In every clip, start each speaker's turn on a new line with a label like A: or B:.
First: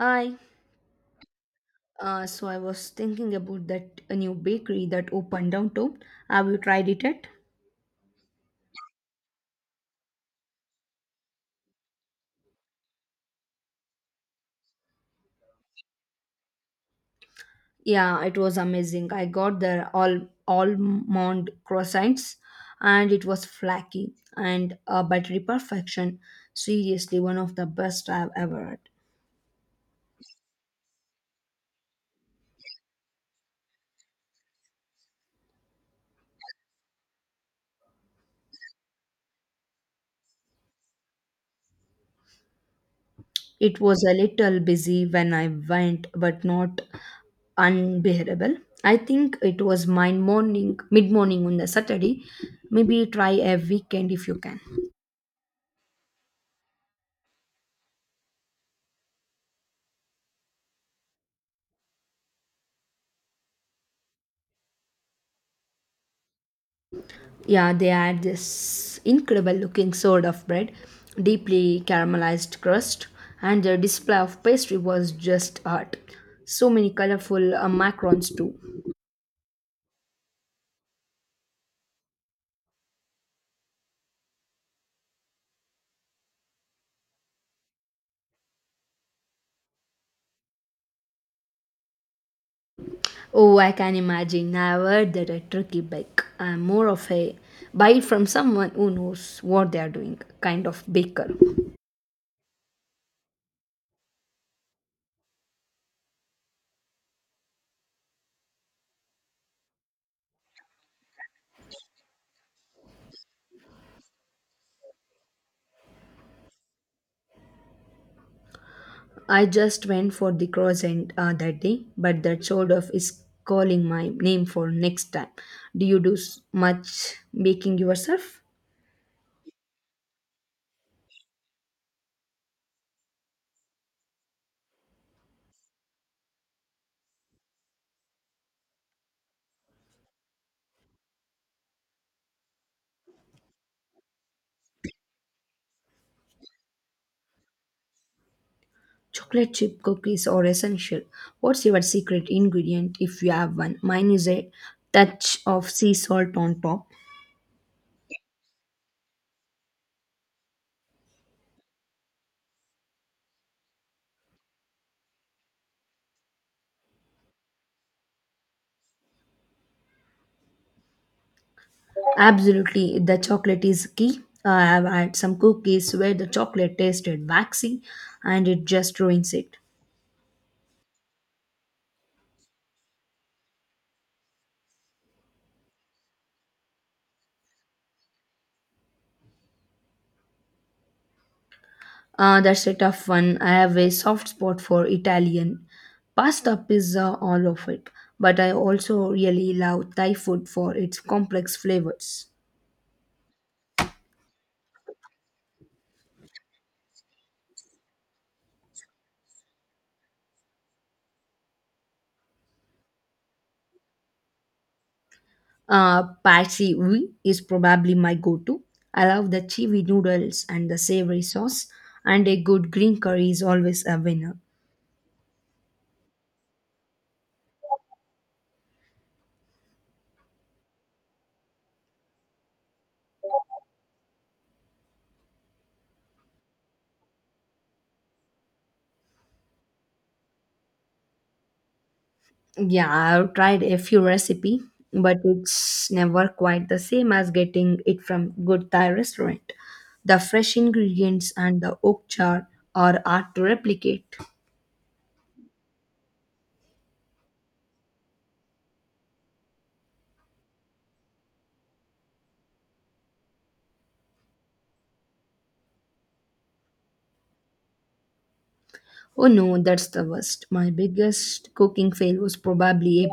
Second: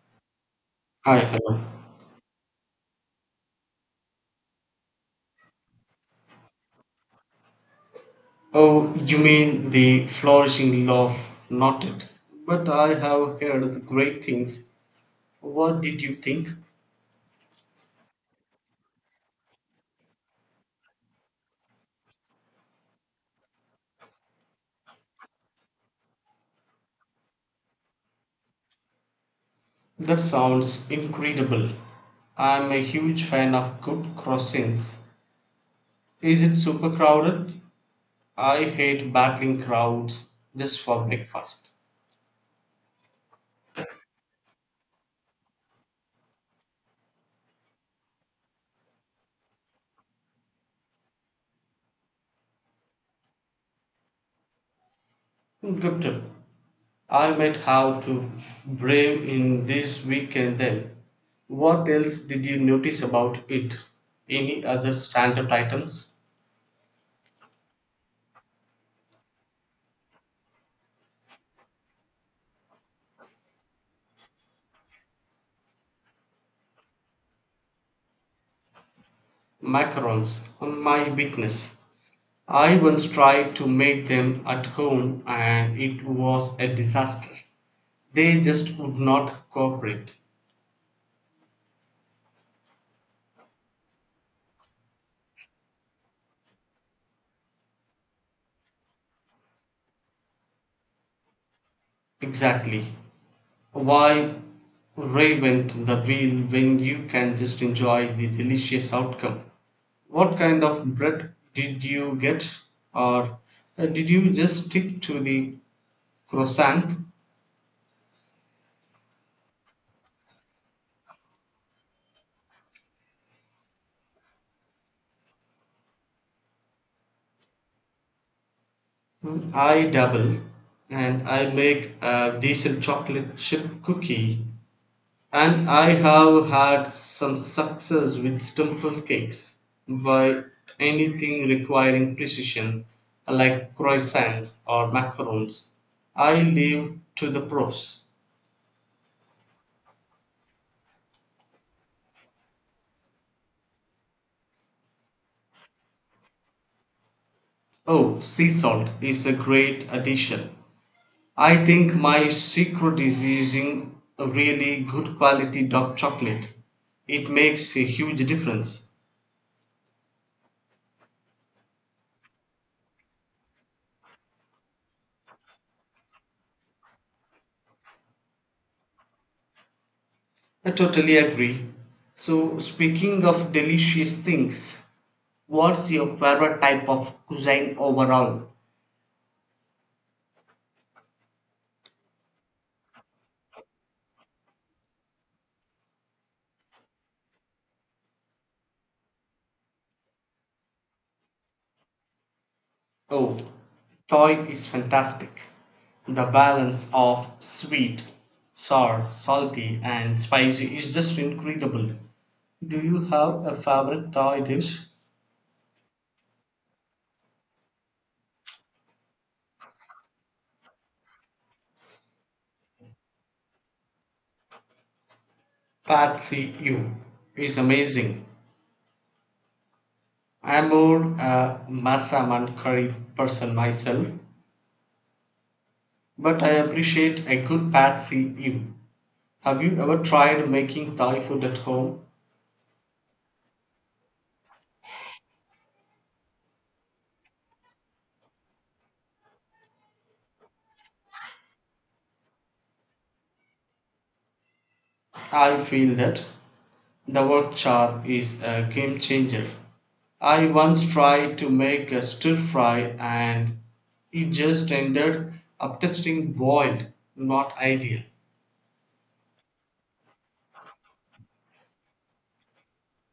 A: I
B: Hi, hello.
A: so I was thinking about that a new bakery that opened downtown. Have you tried it yet?
B: Oh, you mean the Flourishing Love, not it. But I have heard the great things. What did you think?
A: Yeah, it was amazing. I got their all almond croissants, and it was flaky and buttery perfection. Seriously, one of the best I've ever had.
B: That sounds incredible. I'm a huge fan of good crossings. Is it super crowded? I hate battling crowds just for breakfast.
A: It was a little busy when I went, but not unbearable. I think it was my morning, mid morning on the Saturday. Maybe try a weekend if you can.
B: Good tip. I might have to brave in this weekend then. What else did you notice about it? Any other standard items?
A: Yeah, they add this incredible looking sort of bread, deeply caramelized crust, and the display of pastry was just art. So many colorful macarons too.
B: Macarons. My witness! I once tried to make them at home and it was a disaster. They just would not cooperate.
A: Oh, I can imagine. I've heard that at Turkey Bake, I'm more of a buy it from someone who knows what they are doing kind of baker.
B: Exactly. Why reinvent the wheel when you can just enjoy the delicious outcome? What kind of bread did you get, or did you just stick to the croissant?
A: I just went for the croissant that day, but that sort of is calling my name for next time. Do you do much baking yourself?
B: I dabble and I make a decent chocolate chip cookie and I have had some success with simple cakes, but anything requiring precision like croissants or macarons I leave to the pros.
A: Chocolate chip cookies are essential. What's your secret ingredient if you have one? Mine is a touch of sea salt on top.
B: Oh, sea salt is a great addition. I think my secret is using a really good quality dark chocolate. It makes a huge difference.
A: Absolutely, the chocolate is key. I have had some cookies where the chocolate tasted waxy and it just ruins it.
B: I totally agree. So, speaking of delicious things, what's your favorite type of cuisine overall?
A: That's a tough one. I have a soft spot for Italian pasta, pizza, all of it. But I also really love Thai food for its complex flavors.
B: Oh, Thai is fantastic. The balance of sweet, sour, salty, and spicy is just incredible. Do you have a favorite Thai dish?
A: Patsy Ui is probably my go to. I love the chewy noodles and the savory sauce, and a good green curry is always a winner.
B: Pad See Ew is amazing. I'm more a massaman curry person myself, but I appreciate a good Pad See Ew. Have you ever tried making Thai food at home?
A: Yeah, I've tried a few recipe, but it's never quite the same as getting it from good Thai restaurant. The fresh ingredients and the oak char are hard to replicate.
B: I feel that the wok char is a game changer. I once tried to make a stir fry and it just ended up tasting boiled, not ideal.
A: Oh no, that's the worst. My biggest cooking fail was probably a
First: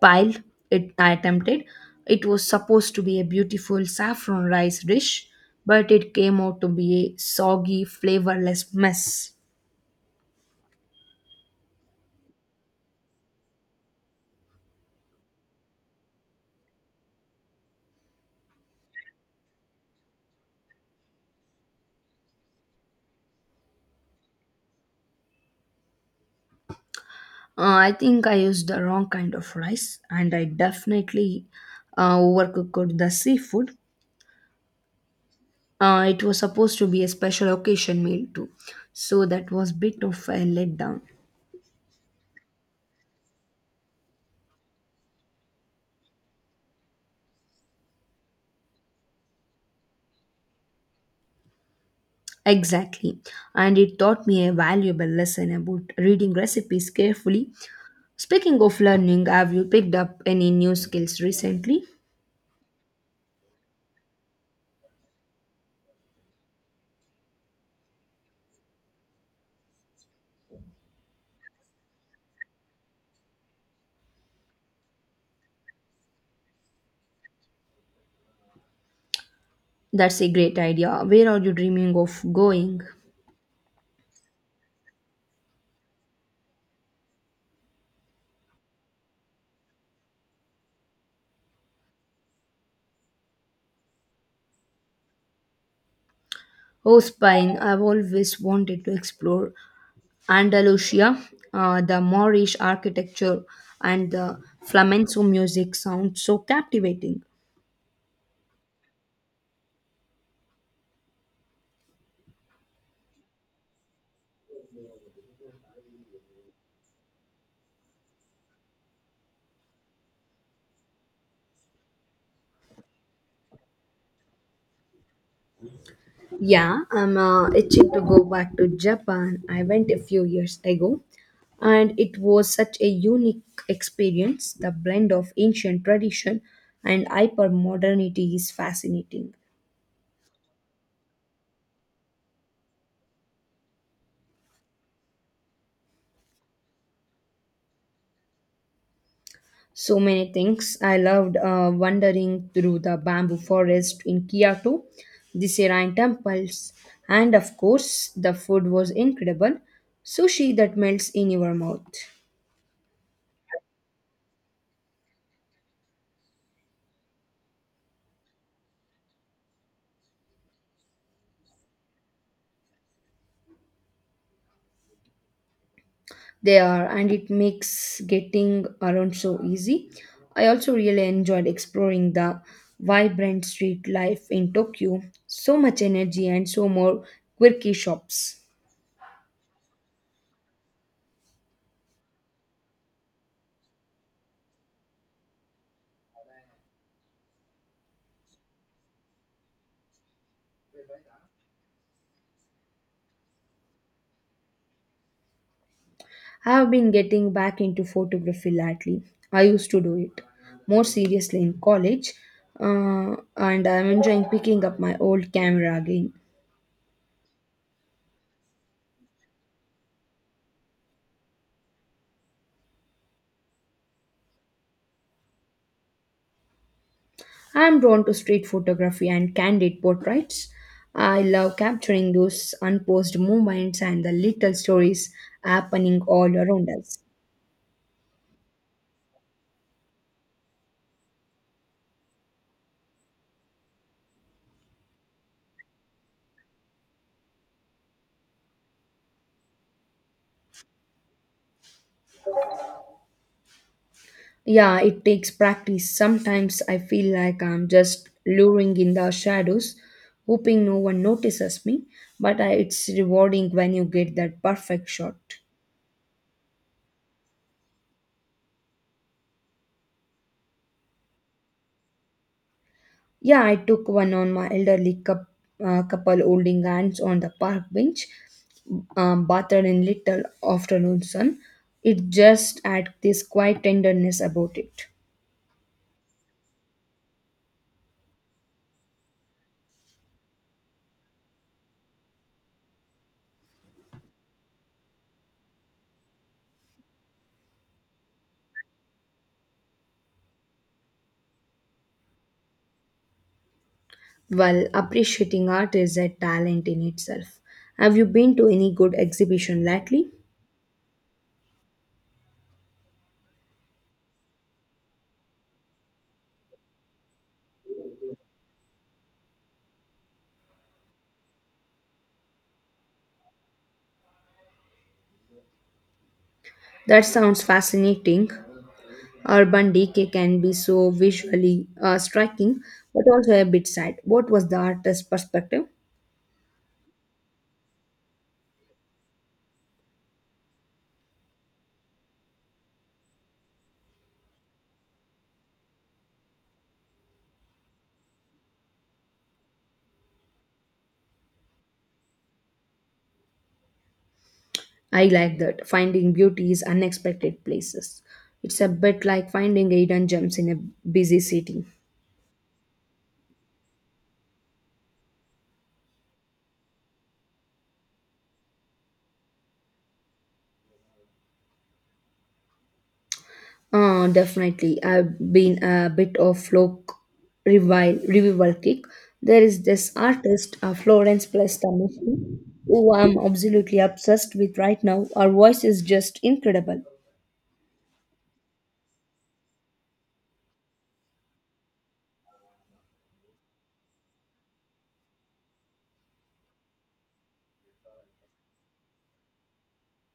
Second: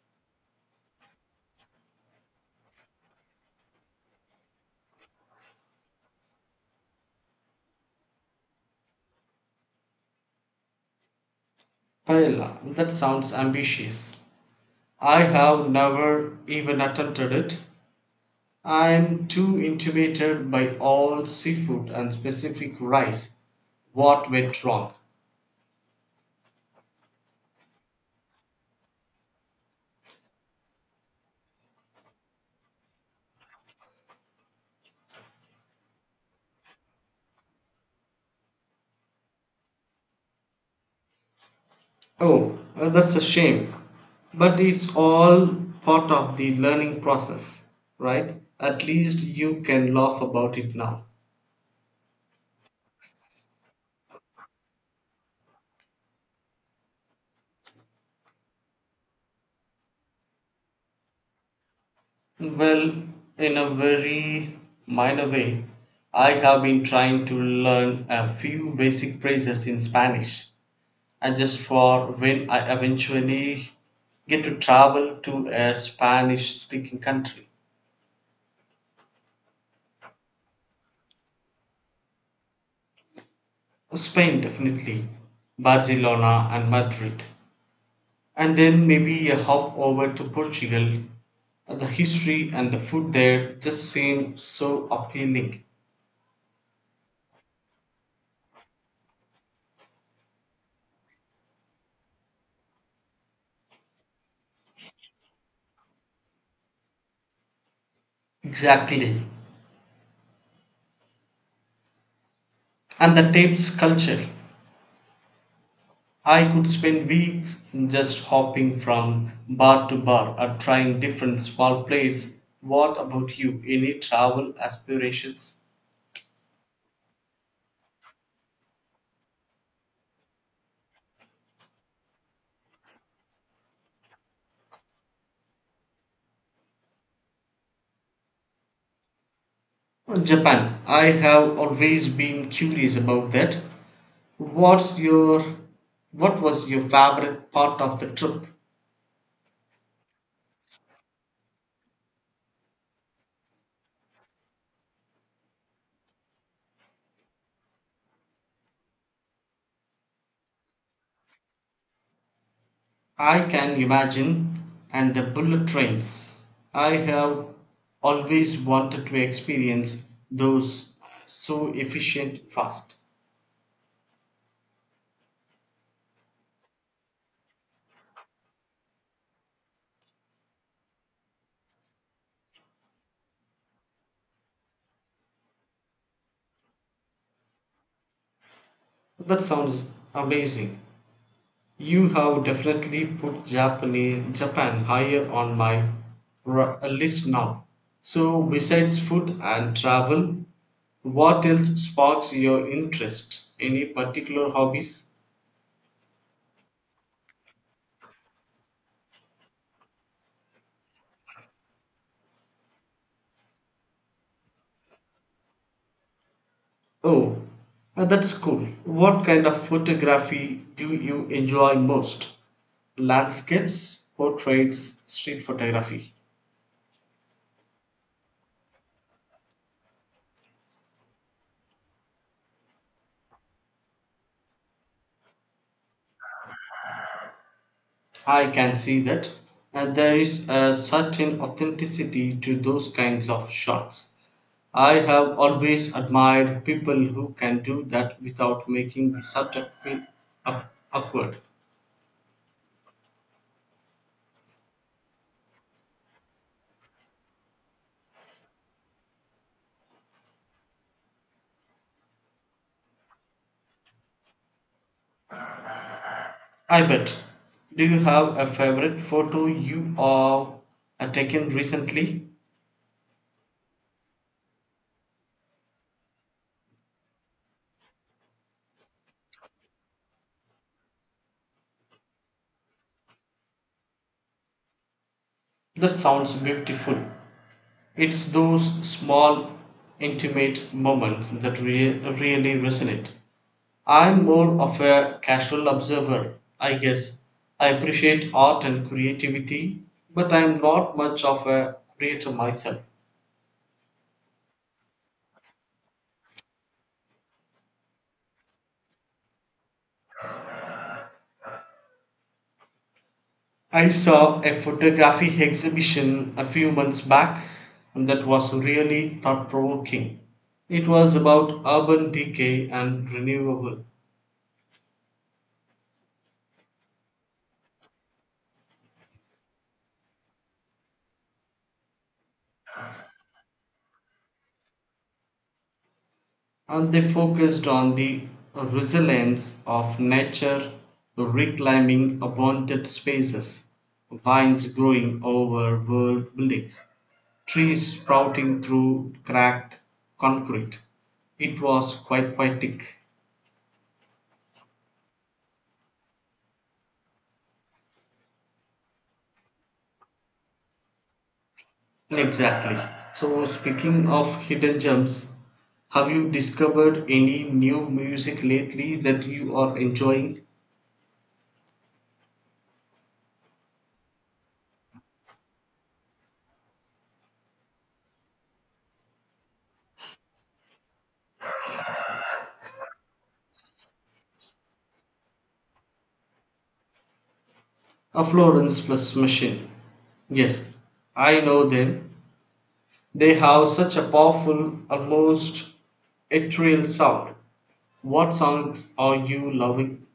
A: pile it I attempted. It was supposed to be a beautiful saffron rice dish, but it came out to be a soggy, flavorless mess.
B: Paella, that sounds ambitious. I have never even attempted it. I'm too intimidated by all seafood and specific rice. What went wrong?
A: I think I used the wrong kind of rice, and I definitely overcooked the seafood. It was supposed to be a special occasion meal too, so that was bit of a letdown.
B: Oh, that's a shame. But it's all part of the learning process, right? At least you can laugh about it now.
A: Exactly. And it taught me a valuable lesson about reading recipes carefully. Speaking of learning, have you picked up any new skills recently?
B: Well, in a very minor way, I have been trying to learn a few basic phrases in Spanish, and just for when I eventually get to travel to a Spanish speaking country.
A: That's a great idea. Where are you dreaming of going?
B: Spain, definitely, Barcelona, and Madrid, and then maybe a hop over to Portugal. The history and the food there just seem so appealing.
A: Oh, Spain. I've always wanted to explore Andalusia, the Moorish architecture, and the flamenco music sound so captivating.
B: Exactly. And the tapes culture. I could spend weeks just hopping from bar to bar or trying different small plates. What about you? Any travel aspirations?
A: Yeah, I'm itching to go back to Japan. I went a few years ago and it was such a unique experience. The blend of ancient tradition and hyper modernity is fascinating.
B: Japan. I have always been curious about that. What's your what was your favorite part of the trip?
A: So many things. I loved wandering through the bamboo forest in Kyoto, the serene temples, and of course, the food was incredible. Sushi that melts in your mouth.
B: I can imagine. And the bullet trains. I have always wanted to experience those so efficient fast.
A: They are, and it makes getting around so easy. I also really enjoyed exploring the vibrant street life in Tokyo. So much energy and so more quirky shops.
B: That sounds amazing. You have definitely put Japan higher on my list now. So, besides food and travel, what else sparks your interest? Any particular hobbies?
A: I have been getting back into photography lately. I used to do it more seriously in college, and I'm enjoying picking up my old camera again.
B: Oh, that's cool. What kind of photography do you enjoy most? Landscapes, portraits, street photography.
A: I'm drawn to street photography and candid portraits. I love capturing those unposed moments and the little stories happening all around us.
B: I can see that. And there is a certain authenticity to those kinds of shots. I have always admired people who can do that without making the subject feel awkward.
A: Yeah, it takes practice. Sometimes I feel like I'm just luring in the shadows, hoping no one notices me, but it's rewarding when you get that perfect shot.
B: I bet. Do you have a favorite photo you are taken recently?
A: Yeah, I took one on my elderly coup couple holding hands on the park bench, bathed in little afternoon sun. It just had this quiet tenderness about it.
B: That sounds beautiful. It's those small, intimate moments that really resonate. I'm more of a casual observer, I guess. I appreciate art and creativity, but I'm not much of a creator myself.
A: Well, appreciating art is a talent in itself. Have you been to any good exhibition lately?
B: I saw a photography exhibition a few months back that was really thought provoking. It was about urban decay and renewable,
A: That sounds fascinating. Urban decay can be so visually striking, but also a bit sad. What was the artist's perspective?
B: and they focused on the resilience of nature, reclaiming abandoned spaces, vines growing over world buildings, trees sprouting through cracked concrete. It was quite poetic.
A: I like that. Finding beauty is unexpected places. It's a bit like finding hidden gems in a busy city.
B: Exactly. So, speaking of hidden gems, have you discovered any new music lately that you are enjoying?
A: Definitely. I've been a bit of folk revival kick. There is this artist, Florence Plestamisi, who I'm absolutely obsessed with right now. Her voice is just incredible.
B: A Florence plus machine. Yes, I know them. They have such a powerful, almost ethereal sound. What songs are you loving?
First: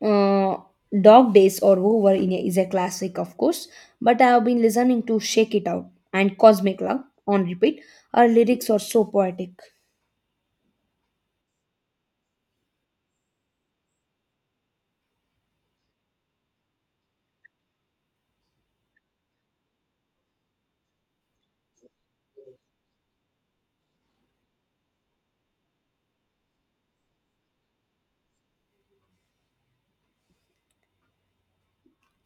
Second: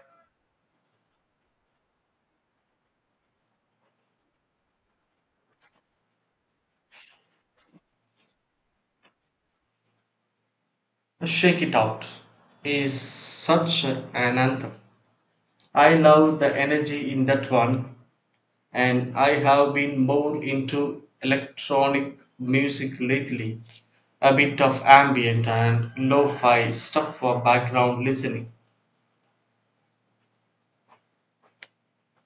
A: Uh, Dog Days or Over in a, is a classic, of course, but I have been listening to Shake It Out and Cosmic Love on repeat. Her lyrics are so poetic.
B: Shake It Out is such an anthem. I love the energy in that one, and I have been more into electronic music lately. A bit of ambient and lo fi stuff for background listening.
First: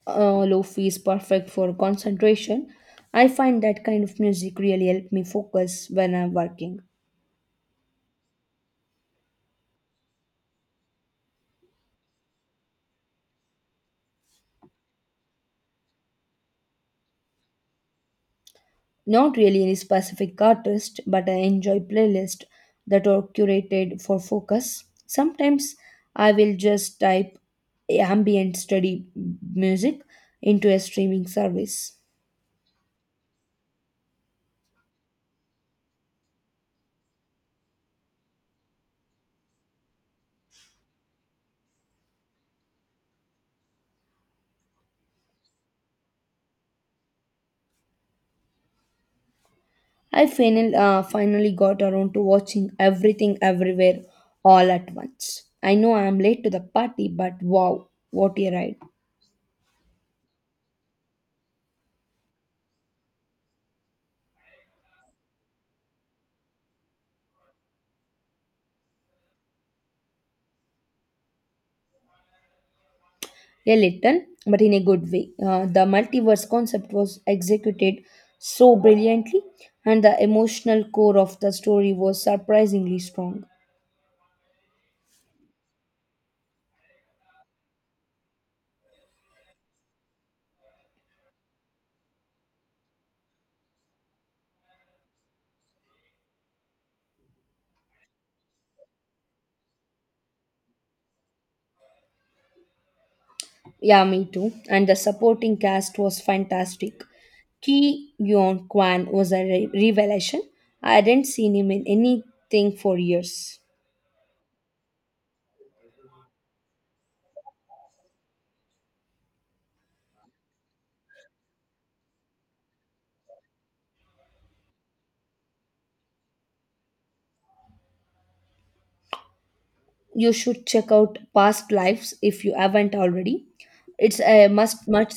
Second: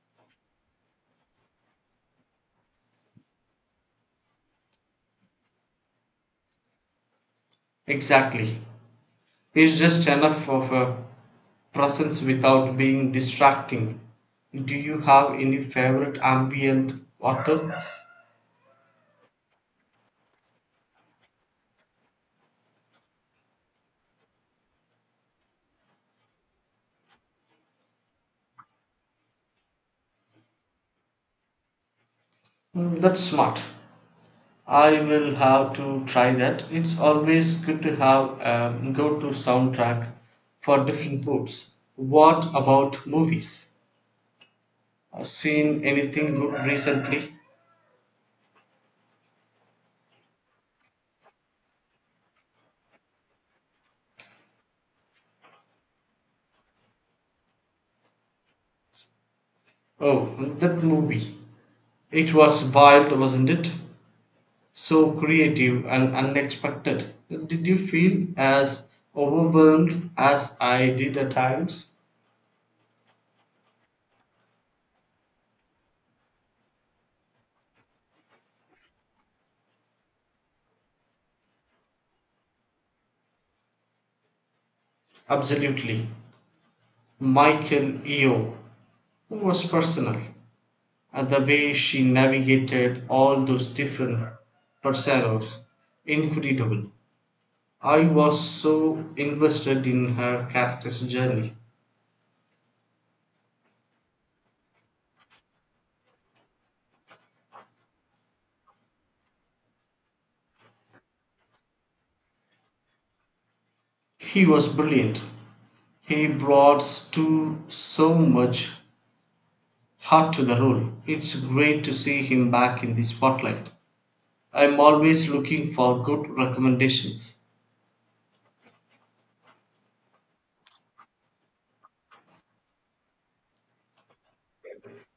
A: Lofi is perfect for concentration. I find that kind of music really help me focus when I'm working.
B: Exactly. He's just enough of a presence without being distracting. Do you have any favorite ambient artists?
A: Not really any specific artist, but I enjoy playlists that are curated for focus. Sometimes I will just type ambient study music into a streaming service.
B: Mm, that's smart. I will have to try that. It's always good to have a go to soundtrack for different moods. What about movies? Seen anything good recently?
A: I finally got around to watching everything everywhere all at once. I know I am late to the party, but wow, what a ride!
B: Oh, that movie. It was wild, wasn't it? So creative and unexpected. Did you feel as overwhelmed as I did at times?
A: A little, but in a good way. The multiverse concept was executed so brilliantly, and the emotional core of the story was surprisingly strong.
B: Absolutely. Michael Eo was personal, and the way she navigated all those different personas, incredible. I was so invested in her character's journey.
A: Yeah, me too. And the supporting cast was fantastic. Ki Yeon Kwan was a revelation. I hadn't seen him in anything for years.
B: He was brilliant. He brought to so much heart to the role. It's great to see him back in the spotlight. I'm always looking for good recommendations.
A: You should check out past lives if you haven't already. It's a must much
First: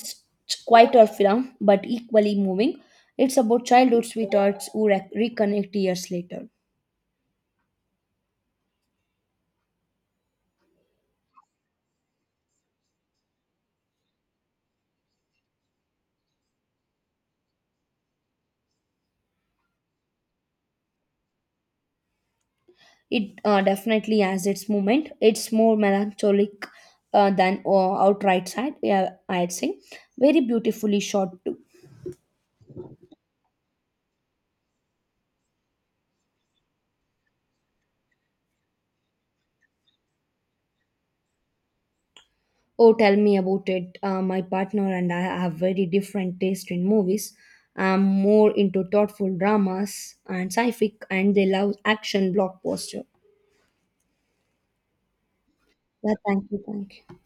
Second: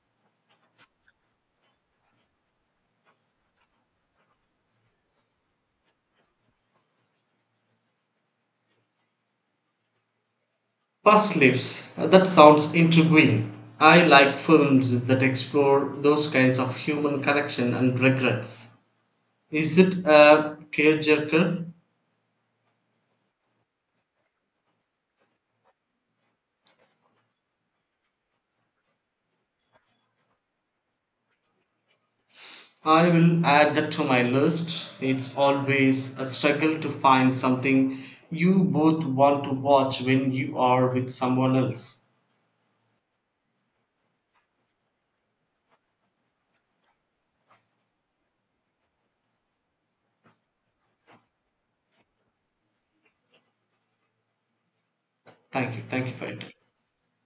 A: quieter film but equally moving. It's about childhood sweethearts who reconnect years later.
B: Past Lives. That sounds intriguing. I like films that explore those kinds of human connection and regrets. Is it a tearjerker?
A: It definitely has its moment. It's more melancholic than outright sad. Yeah, I'd say very beautifully shot too.
B: I will add that to my list. It's always a struggle to find something you both want to watch when you are with someone else.
A: Oh, tell me about it. My partner and I have very different taste in movies. I'm more into thoughtful dramas and sci-fi, and they love action blockbuster.
B: Thank you. Thank you
A: Yeah,
B: for it.
A: thank you, thank you.